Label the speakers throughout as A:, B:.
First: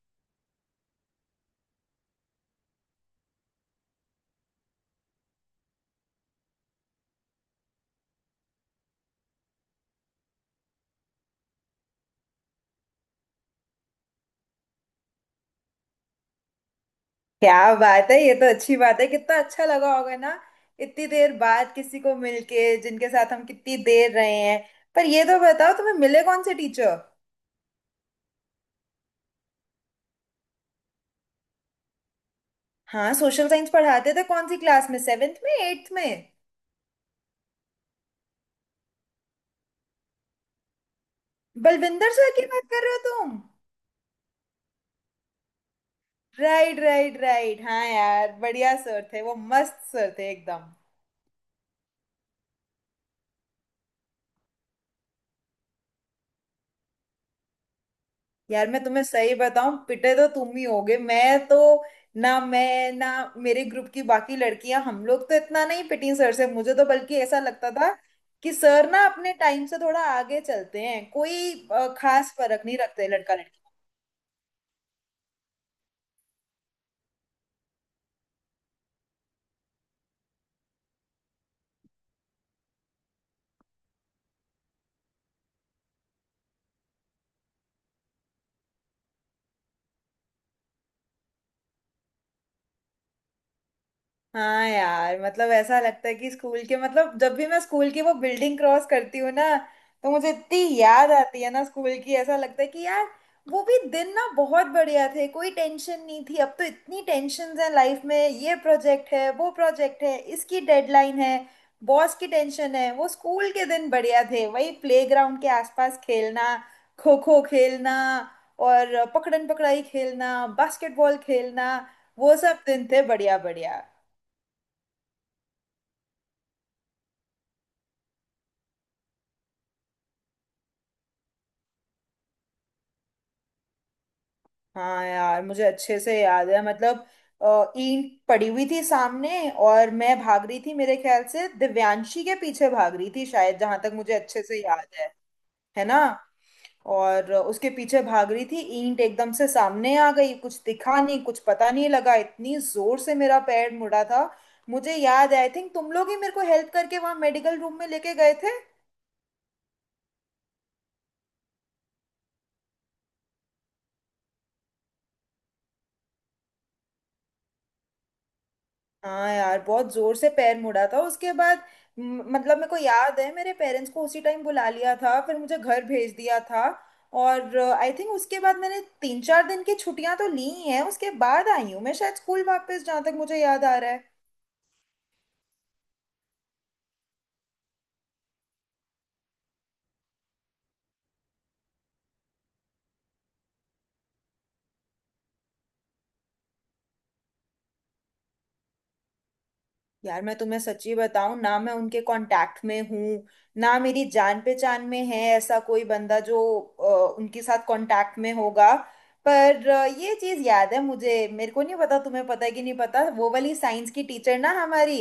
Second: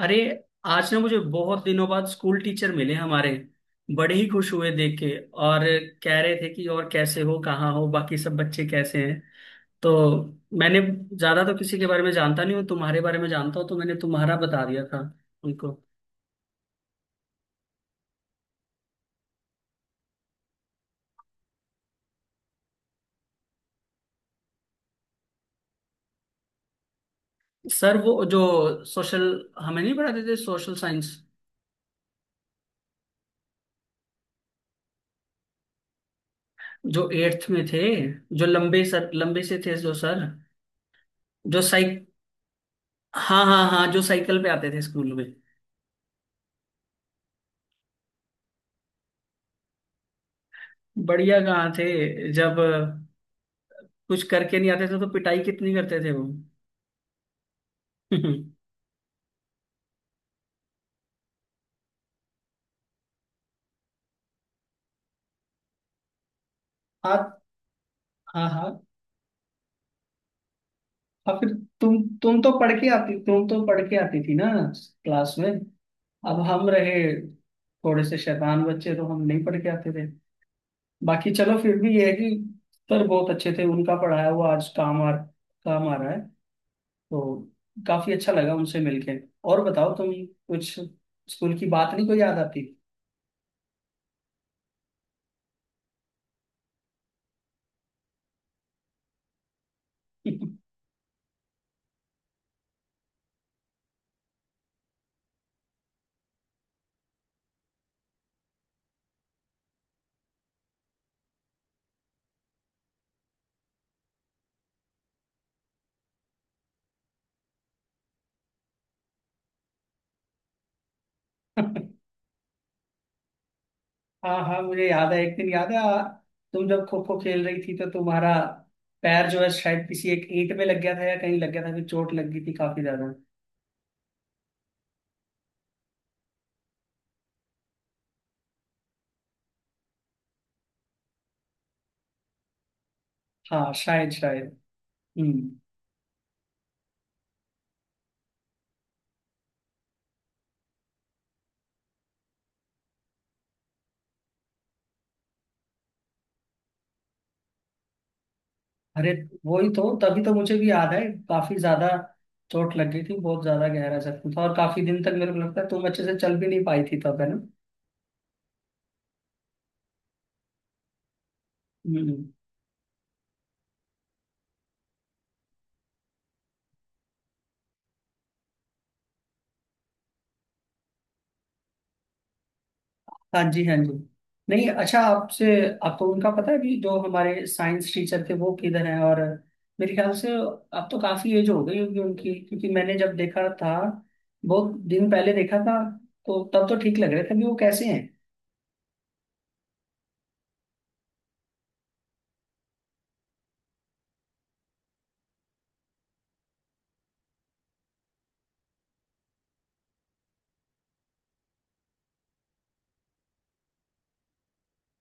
A: अरे, आज ना मुझे बहुत दिनों बाद स्कूल टीचर मिले हमारे। बड़े ही खुश हुए देख के और कह रहे थे कि और कैसे हो, कहाँ हो, बाकी सब बच्चे कैसे हैं। तो मैंने ज्यादा तो किसी के बारे में जानता नहीं हूँ, तुम्हारे बारे में जानता हूँ, तो मैंने तुम्हारा बता दिया था उनको।
B: क्या बात है। ये तो अच्छी बात है। कितना अच्छा लगा होगा ना, इतनी देर बाद किसी को मिलके जिनके साथ हम कितनी देर रहे हैं। पर ये तो बताओ, तुम्हें मिले कौन से टीचर।
A: सर वो जो सोशल हमें नहीं पढ़ाते थे, सोशल साइंस।
B: हाँ, सोशल साइंस पढ़ाते थे कौन सी क्लास में, सेवेंथ में, एट्थ में।
A: जो एट्थ में थे, जो लंबे सर लंबे से थे, जो सर, जो साइक।
B: बलविंदर सर की बात कर रहे हो तुम।
A: हाँ हाँ हाँ, जो साइकिल पे आते थे स्कूल में।
B: राइट राइट राइट, हाँ यार, बढ़िया सर थे वो, मस्त सर थे एकदम।
A: बढ़िया कहाँ थे, जब कुछ करके नहीं आते थे तो पिटाई कितनी करते थे वो।
B: यार मैं तुम्हें सही बताऊं, पिटे तो तुम ही होगे, मैं तो ना, मैं ना, मेरे ग्रुप की बाकी लड़कियां, हम लोग तो इतना नहीं पिटी सर से। मुझे तो बल्कि
A: हाँ
B: ऐसा लगता था
A: हाँ
B: कि
A: हाँ।
B: सर ना अपने टाइम से थोड़ा आगे चलते हैं,
A: और फिर
B: कोई
A: तुम
B: खास
A: तुम तो
B: फर्क
A: पढ़
B: नहीं
A: के
B: रखते
A: आती,
B: लड़का
A: तुम
B: लड़की।
A: तो पढ़ के आती थी ना क्लास में। अब हम रहे थोड़े से शैतान बच्चे, तो हम नहीं पढ़ के आते थे। बाकी चलो फिर भी ये है कि सर बहुत अच्छे थे, उनका पढ़ाया हुआ आज काम आ रहा है। तो काफी अच्छा लगा उनसे मिलके। और बताओ तुम कुछ स्कूल की बात नहीं कोई याद आती।
B: हाँ यार, मतलब ऐसा लगता है कि स्कूल के, मतलब जब भी मैं स्कूल की वो बिल्डिंग क्रॉस करती हूँ ना, तो मुझे इतनी याद आती है ना स्कूल की। ऐसा लगता है कि यार, वो भी दिन ना बहुत बढ़िया थे, कोई टेंशन नहीं थी। अब तो इतनी टेंशन है लाइफ में, ये प्रोजेक्ट है, वो प्रोजेक्ट है, इसकी डेडलाइन है, बॉस की टेंशन है। वो स्कूल के दिन बढ़िया थे, वही प्लेग्राउंड के आसपास खेलना, खो खो खेलना, और पकड़न पकड़ाई खेलना, बास्केटबॉल खेलना। वो सब दिन थे बढ़िया बढ़िया।
A: हाँ हाँ, मुझे याद है, एक दिन याद है तुम जब खो खो खेल रही थी तो तुम्हारा पैर जो है शायद किसी एक ईंट में लग गया था या कहीं लग गया था, फिर चोट लग गई थी काफी ज्यादा।
B: हाँ यार, मुझे अच्छे से याद है मतलब, ईंट पड़ी हुई थी सामने और मैं भाग रही थी। मेरे ख्याल से दिव्यांशी के पीछे भाग रही थी शायद,
A: हाँ,
B: जहां तक
A: शायद
B: मुझे अच्छे
A: शायद।
B: से याद है
A: हम्म।
B: है ना। और उसके पीछे भाग रही थी, ईंट एकदम से सामने आ गई, कुछ दिखा नहीं, कुछ पता नहीं लगा, इतनी जोर से मेरा पैर मुड़ा था। मुझे याद है, आई थिंक तुम लोग ही मेरे को हेल्प करके वहां मेडिकल रूम में लेके गए थे।
A: अरे वही तो, तभी तो मुझे भी याद है, काफी ज्यादा चोट लग गई थी, बहुत ज्यादा गहरा जख्म था, और काफी दिन तक मेरे को लगता है तुम अच्छे से चल भी नहीं पाई थी तब, है ना।
B: हाँ यार, बहुत जोर से पैर मुड़ा था। उसके बाद
A: हम्म।
B: मतलब, मेरे को याद है मेरे पेरेंट्स को उसी टाइम बुला लिया था, फिर मुझे घर भेज दिया था। और आई थिंक उसके बाद मैंने 3-4 दिन की छुट्टियां तो ली ही हैं, उसके बाद आई हूँ मैं शायद स्कूल वापस, जहाँ तक मुझे
A: हाँ जी,
B: याद
A: हाँ
B: आ रहा
A: जी।
B: है।
A: नहीं अच्छा, आपसे, आपको उनका पता है भी, जो हमारे साइंस टीचर थे वो किधर हैं, और मेरे ख्याल से अब तो काफी एज हो गई होगी उनकी, क्योंकि मैंने जब देखा था, बहुत दिन पहले देखा था, तो तब तो ठीक लग रहे थे भी वो, कैसे हैं।
B: यार मैं तुम्हें सच्ची बताऊं ना, मैं उनके कांटेक्ट में हूँ ना, मेरी जान पहचान में है ऐसा कोई बंदा जो उनके साथ कांटेक्ट में होगा। पर ये चीज याद है मुझे, मेरे को नहीं पता तुम्हें पता है कि नहीं पता, वो वाली साइंस की टीचर ना हमारी,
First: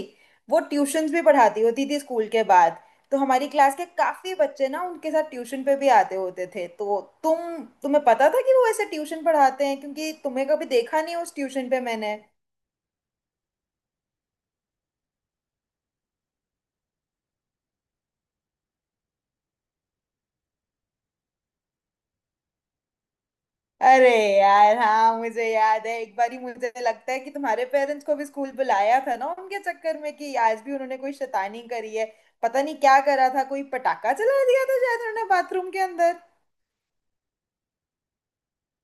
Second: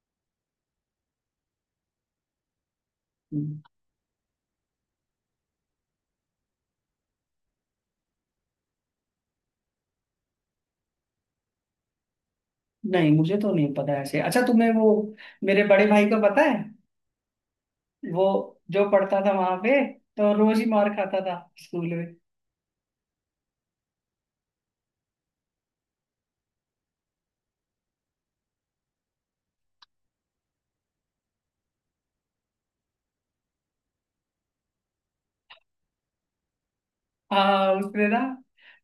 B: वो ट्यूशंस भी पढ़ाती होती थी स्कूल के बाद। तो हमारी
A: हम्म,
B: क्लास के काफी बच्चे ना उनके साथ ट्यूशन पे भी आते होते थे, तो तुम्हें पता था कि वो ऐसे ट्यूशन पढ़ाते हैं, क्योंकि तुम्हें कभी देखा नहीं उस ट्यूशन पे मैंने।
A: नहीं मुझे तो नहीं पता ऐसे। अच्छा, तुम्हें वो मेरे बड़े भाई को पता है, वो जो पढ़ता था वहां पे, तो रोज ही मार खाता था स्कूल में।
B: अरे यार, हाँ, मुझे याद है एक बारी, मुझे लगता है कि तुम्हारे पेरेंट्स को भी स्कूल बुलाया था ना उनके चक्कर में कि आज भी उन्होंने कोई शैतानी करी है। पता नहीं क्या करा था, कोई पटाखा जला दिया था शायद उन्होंने बाथरूम के अंदर।
A: हाँ उसने ना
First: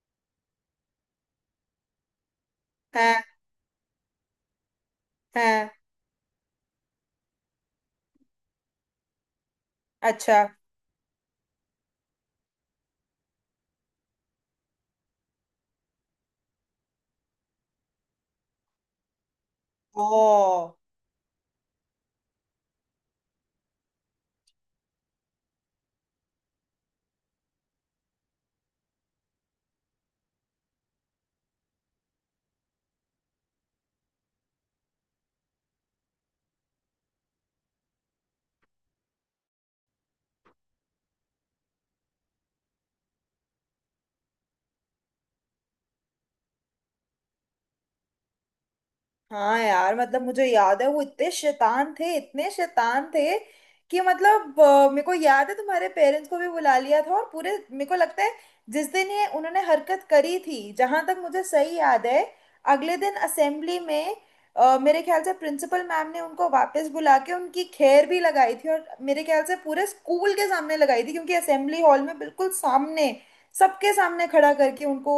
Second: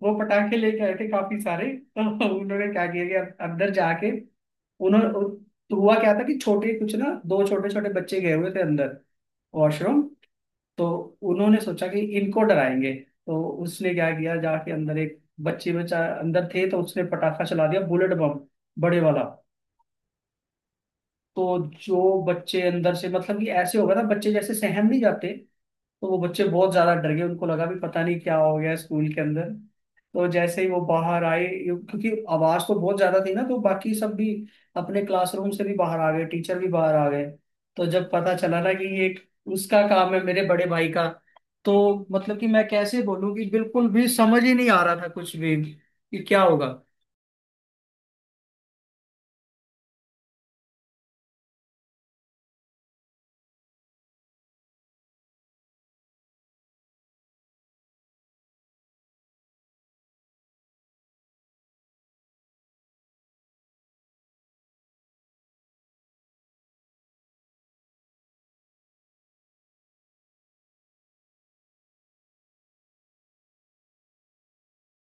A: वो पटाखे लेके आए थे काफी सारे। तो उन्होंने क्या किया
B: हाँ।
A: कि अंदर जाके उन्होंने,
B: हाँ।
A: तो हुआ क्या था कि छोटे कुछ ना, दो छोटे छोटे बच्चे गए हुए थे अंदर, वॉशरूम।
B: अच्छा।
A: तो उन्होंने सोचा कि इनको डराएंगे। तो उसने क्या किया, जाके अंदर एक बच्चे बच्चा अंदर थे, तो उसने पटाखा चला दिया, बुलेट बम, बड़े वाला।
B: ओ।
A: तो जो बच्चे अंदर से, मतलब कि ऐसे होगा ना, बच्चे जैसे सहम नहीं जाते, तो वो बच्चे बहुत ज्यादा डर गए, उनको लगा भी पता नहीं क्या हो गया स्कूल के अंदर। तो जैसे ही वो बाहर आए क्योंकि आवाज तो बहुत ज्यादा थी ना, तो बाकी सब भी अपने क्लासरूम से भी बाहर आ गए, टीचर भी बाहर आ गए। तो जब पता चला ना कि ये उसका काम है, मेरे बड़े भाई का, तो मतलब कि मैं कैसे बोलूं कि बिल्कुल भी समझ ही नहीं आ रहा था कुछ भी, कि क्या होगा।
B: हाँ यार, मतलब मुझे याद है वो इतने शैतान थे, इतने शैतान थे कि मतलब। मेरे को याद है तुम्हारे पेरेंट्स को भी बुला लिया था, और पूरे, मेरे को लगता है जिस दिन ये उन्होंने हरकत करी थी, जहां तक मुझे सही याद है अगले दिन असेंबली में, मेरे ख्याल से प्रिंसिपल मैम ने उनको वापस बुला के उनकी खैर भी लगाई थी। और मेरे ख्याल से पूरे स्कूल के सामने लगाई थी, क्योंकि असेंबली हॉल में बिल्कुल सामने, सबके सामने खड़ा करके उनको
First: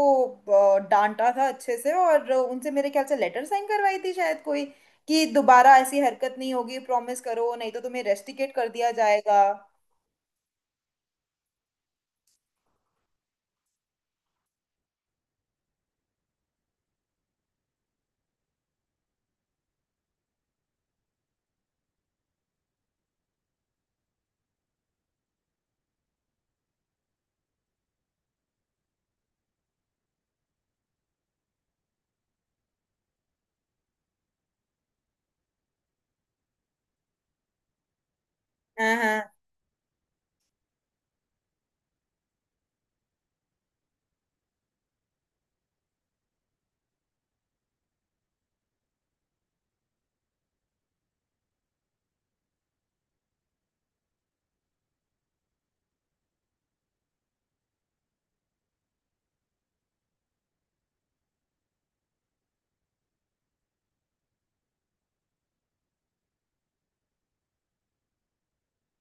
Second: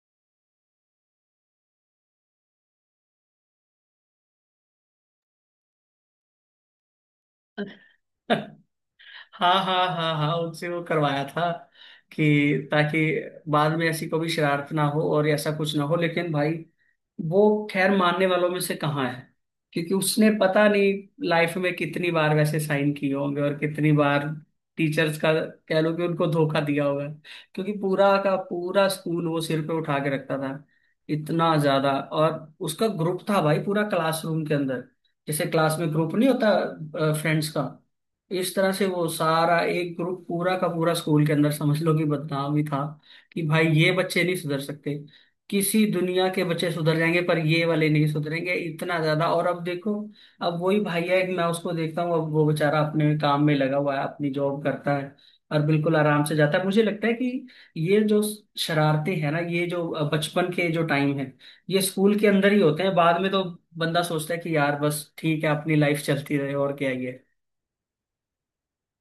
B: डांटा था अच्छे से, और उनसे मेरे ख्याल से लेटर साइन करवाई थी शायद कोई, कि दोबारा ऐसी हरकत नहीं होगी, प्रॉमिस करो, नहीं तो तुम्हें रेस्टिकेट कर दिया जाएगा।
A: हाँ हाँ हाँ हाँ, उनसे वो करवाया था कि, ताकि बाद में ऐसी कोई शरारत ना हो और ऐसा कुछ ना हो। लेकिन भाई वो खैर मानने वालों में से कहाँ है, क्योंकि उसने पता नहीं लाइफ में कितनी बार वैसे साइन किए होंगे और कितनी बार टीचर्स का, कह लो कि उनको धोखा दिया होगा, क्योंकि पूरा का पूरा स्कूल वो सिर पे उठा के रखता था, इतना ज्यादा। और उसका ग्रुप था भाई पूरा क्लासरूम के अंदर, जैसे क्लास में ग्रुप नहीं होता फ्रेंड्स का, इस तरह से
B: हाँ,
A: वो
B: हाँ।
A: सारा एक ग्रुप, पूरा का पूरा स्कूल के अंदर समझ लो कि बदनाम ही था, कि भाई ये बच्चे नहीं सुधर सकते। किसी दुनिया के बच्चे सुधर जाएंगे पर ये वाले नहीं सुधरेंगे, इतना ज्यादा। और अब देखो, अब वही भैया, एक मैं उसको देखता हूँ, अब वो बेचारा अपने काम में लगा हुआ है, अपनी जॉब करता है और बिल्कुल आराम से जाता है। मुझे लगता है कि ये जो शरारतें हैं ना, ये जो बचपन के जो टाइम है, ये स्कूल के अंदर ही होते हैं, बाद में तो बंदा सोचता है कि यार बस ठीक है, अपनी लाइफ चलती रहे और क्या ही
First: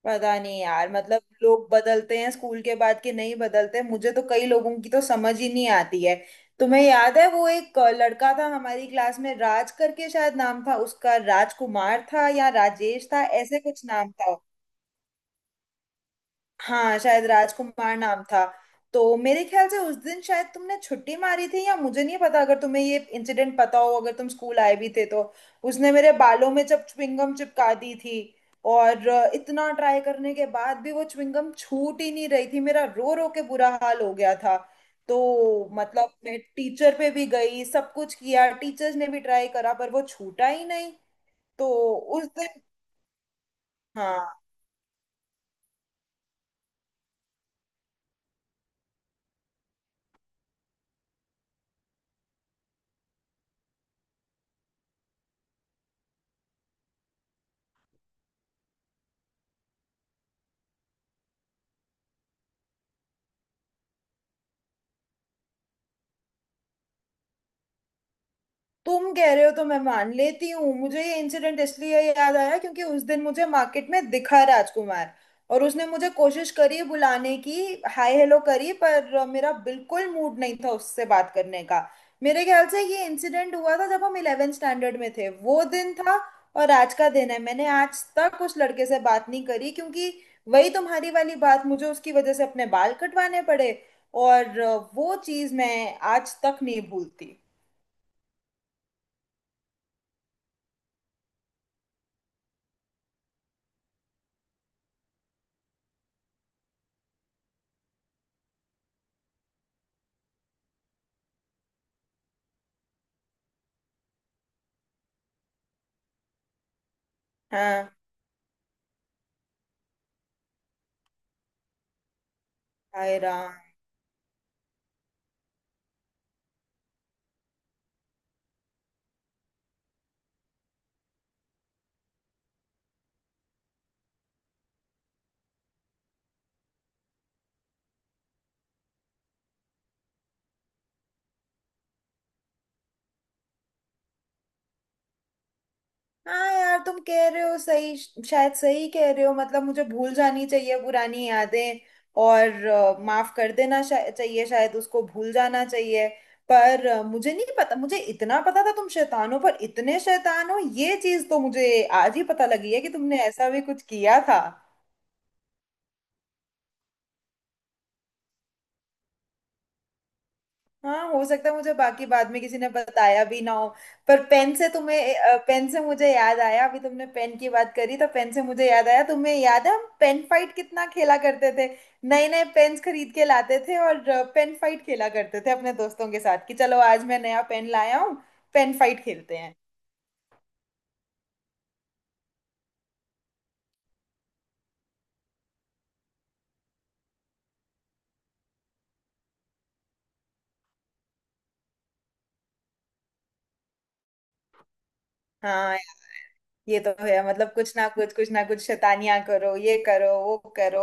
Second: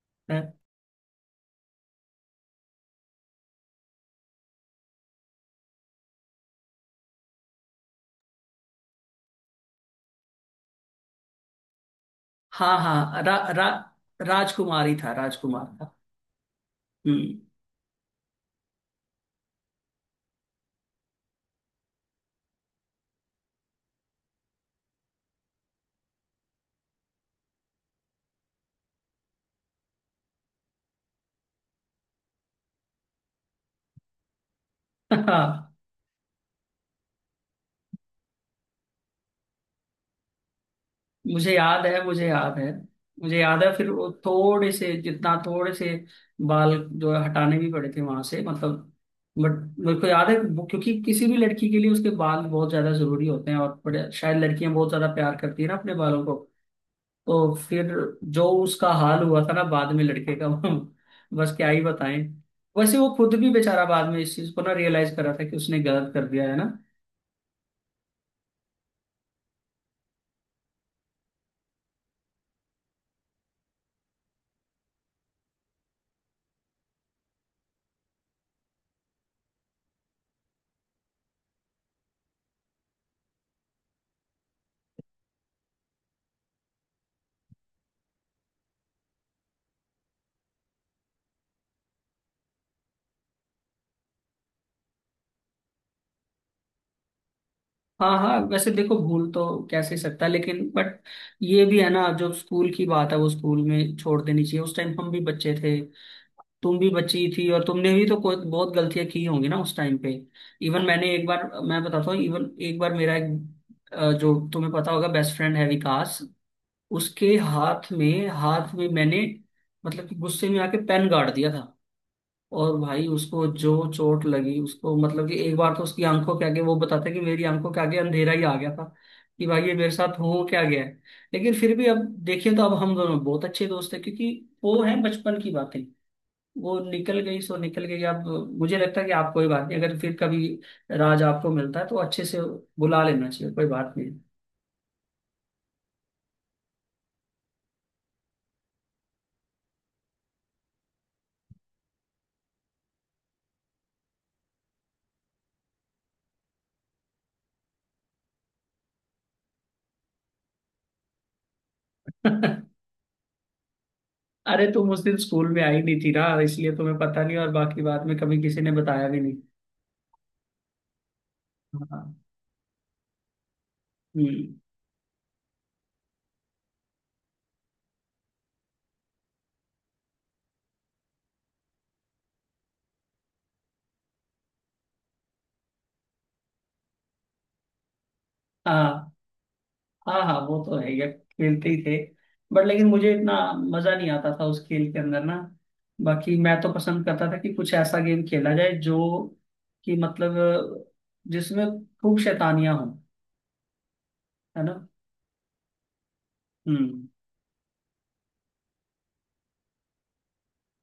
B: पता
A: है।
B: नहीं यार, मतलब लोग बदलते हैं स्कूल के बाद के, नहीं बदलते मुझे तो कई लोगों की, तो समझ ही नहीं आती है। तुम्हें याद है वो एक लड़का था हमारी क्लास में, राज करके शायद नाम था उसका, राजकुमार था या
A: हाँ
B: राजेश
A: हाँ,
B: था
A: रा,
B: ऐसे
A: रा,
B: कुछ नाम था।
A: राजकुमार ही था, राजकुमार था।
B: हाँ, शायद
A: हम्म।
B: राजकुमार नाम था। तो मेरे ख्याल से उस दिन शायद तुमने छुट्टी मारी थी, या मुझे नहीं पता अगर तुम्हें ये इंसिडेंट पता हो, अगर तुम स्कूल आए भी थे तो। उसने मेरे बालों में जब च्युइंगम चिपका दी थी, और इतना ट्राई करने के बाद भी वो च्युइंगम छूट ही नहीं रही थी, मेरा रो रो के बुरा हाल हो गया था। तो
A: हाँ
B: मतलब मैं टीचर पे भी गई, सब कुछ किया, टीचर्स ने भी ट्राई करा, पर वो छूटा ही नहीं।
A: मुझे
B: तो
A: याद है,
B: उस
A: मुझे याद
B: दिन।
A: है। मुझे याद है फिर वो
B: हाँ,
A: थोड़े से, जितना थोड़े से बाल जो है हटाने भी पड़े थे वहां से, मतलब। बट मेरे को याद है क्योंकि किसी भी लड़की के लिए उसके बाल बहुत ज्यादा जरूरी होते हैं, और बड़े, शायद लड़कियां बहुत ज्यादा प्यार करती है ना अपने बालों को। तो फिर जो उसका हाल हुआ था ना बाद में लड़के का, बस क्या ही बताएं। वैसे वो खुद भी बेचारा बाद में इस चीज को ना रियलाइज करा था कि उसने गलत कर दिया है ना।
B: तुम कह रहे हो तो मैं मान लेती हूँ। मुझे ये इंसिडेंट इसलिए याद आया क्योंकि उस दिन मुझे मार्केट में दिखा राजकुमार, और उसने मुझे कोशिश करी बुलाने की, हाय हेलो करी, पर मेरा बिल्कुल मूड नहीं था उससे बात करने का। मेरे ख्याल से ये इंसिडेंट हुआ था जब हम 11th स्टैंडर्ड में थे, वो दिन था। और आज का दिन है, मैंने आज तक उस लड़के से बात नहीं करी, क्योंकि वही तुम्हारी वाली बात, मुझे उसकी वजह से अपने बाल कटवाने पड़े, और वो चीज़ मैं आज तक नहीं भूलती।
A: हाँ हाँ, वैसे देखो, भूल तो कैसे सकता है, लेकिन बट ये भी है ना जो स्कूल की बात है वो स्कूल में छोड़ देनी चाहिए। उस टाइम हम भी बच्चे थे, तुम भी बच्ची थी, और तुमने भी तो कोई बहुत गलतियां की होंगी ना उस टाइम पे। इवन मैंने एक बार, मैं बताता हूँ, इवन एक बार मेरा एक जो तुम्हें पता होगा, बेस्ट फ्रेंड है विकास, उसके हाथ
B: हाँ।
A: में, हाथ में मैंने मतलब कि गुस्से में आके पेन गाड़ दिया था। और भाई
B: हाय
A: उसको
B: राम।
A: जो चोट लगी उसको, मतलब कि एक बार तो उसकी आंखों के आगे, वो बताता है कि मेरी आंखों के आगे अंधेरा ही आ गया था, कि भाई ये मेरे साथ हो क्या गया है। लेकिन फिर भी अब देखिए तो अब हम दोनों बहुत अच्छे दोस्त हैं, क्योंकि वो है बचपन की बातें, वो निकल गई सो निकल गई। अब मुझे लगता है कि आप कोई बात नहीं, अगर फिर कभी राज आपको मिलता है तो अच्छे से बुला लेना चाहिए, कोई बात नहीं।
B: हाँ यार, तुम कह रहे हो सही, शायद सही कह रहे हो, मतलब मुझे भूल जानी चाहिए पुरानी यादें, और माफ कर देना चाहिए, शायद उसको भूल जाना चाहिए। पर मुझे नहीं पता, मुझे इतना पता था तुम शैतान हो, पर इतने शैतान हो ये चीज तो मुझे आज ही पता लगी है कि तुमने ऐसा भी कुछ किया था।
A: अरे तुम उस दिन स्कूल में आई नहीं थी ना, इसलिए तुम्हें पता नहीं, और बाकी बाद में कभी किसी ने बताया भी नहीं।
B: हाँ, हो सकता है मुझे बाकी
A: हाँ।
B: बाद में किसी ने बताया भी ना हो। पर पेन
A: हम्म,
B: से तुम्हें, पेन से मुझे याद आया, अभी तुमने पेन की बात करी तो पेन से मुझे याद आया, तुम्हें याद है हम पेन फाइट कितना खेला करते थे। नए नए पेन्स खरीद के लाते थे, और पेन फाइट खेला करते थे अपने दोस्तों के साथ कि चलो आज मैं नया पेन लाया हूँ, पेन
A: हाँ
B: फाइट खेलते हैं।
A: हाँ हाँ, वो तो है यार, खेलते ही थे। बट लेकिन मुझे इतना मजा नहीं आता था उस खेल के अंदर ना। बाकी मैं तो पसंद करता था कि कुछ ऐसा गेम खेला जाए जो, कि मतलब जिसमें खूब शैतानियां हों, है ना।
B: हाँ, ये तो
A: हम्म।
B: है, मतलब कुछ ना कुछ शैतानियां करो, ये करो वो करो।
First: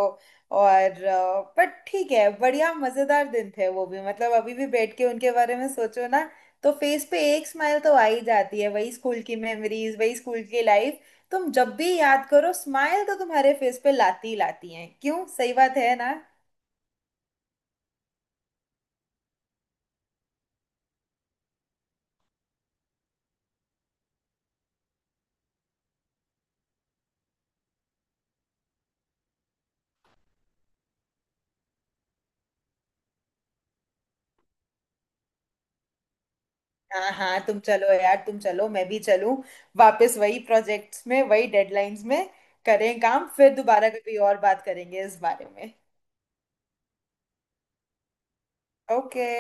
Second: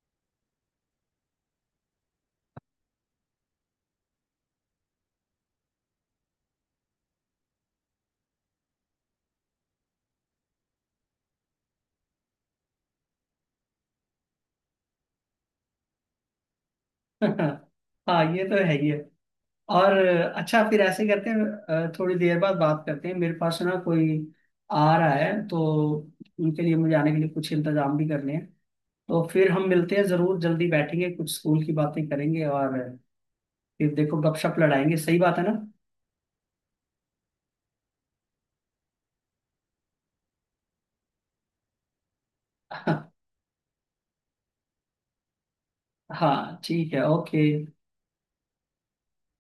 B: और पर ठीक है, बढ़िया मजेदार दिन थे वो भी, मतलब अभी भी बैठ के उनके बारे में सोचो ना, तो फेस पे एक स्माइल तो आ ही जाती है। वही स्कूल की मेमोरीज, वही स्कूल की लाइफ, तुम जब भी याद करो स्माइल तो तुम्हारे फेस पे लाती ही लाती है। क्यों, सही बात है ना।
A: हाँ, ये तो है ही है। और अच्छा, फिर ऐसे करते हैं, थोड़ी देर बाद बात करते हैं, मेरे पास ना कोई आ रहा है तो, उनके लिए मुझे आने के लिए कुछ इंतजाम भी करने हैं। तो फिर हम मिलते हैं जरूर, जल्दी बैठेंगे, कुछ स्कूल की बातें करेंगे और फिर देखो गपशप लड़ाएंगे, सही बात है ना।
B: हाँ हाँ, तुम चलो यार, तुम चलो, मैं भी चलूं वापस वही प्रोजेक्ट्स में, वही डेडलाइंस में, करें काम। फिर दोबारा कभी और बात करेंगे इस बारे में।
A: हाँ ठीक है, ओके।
B: ओके।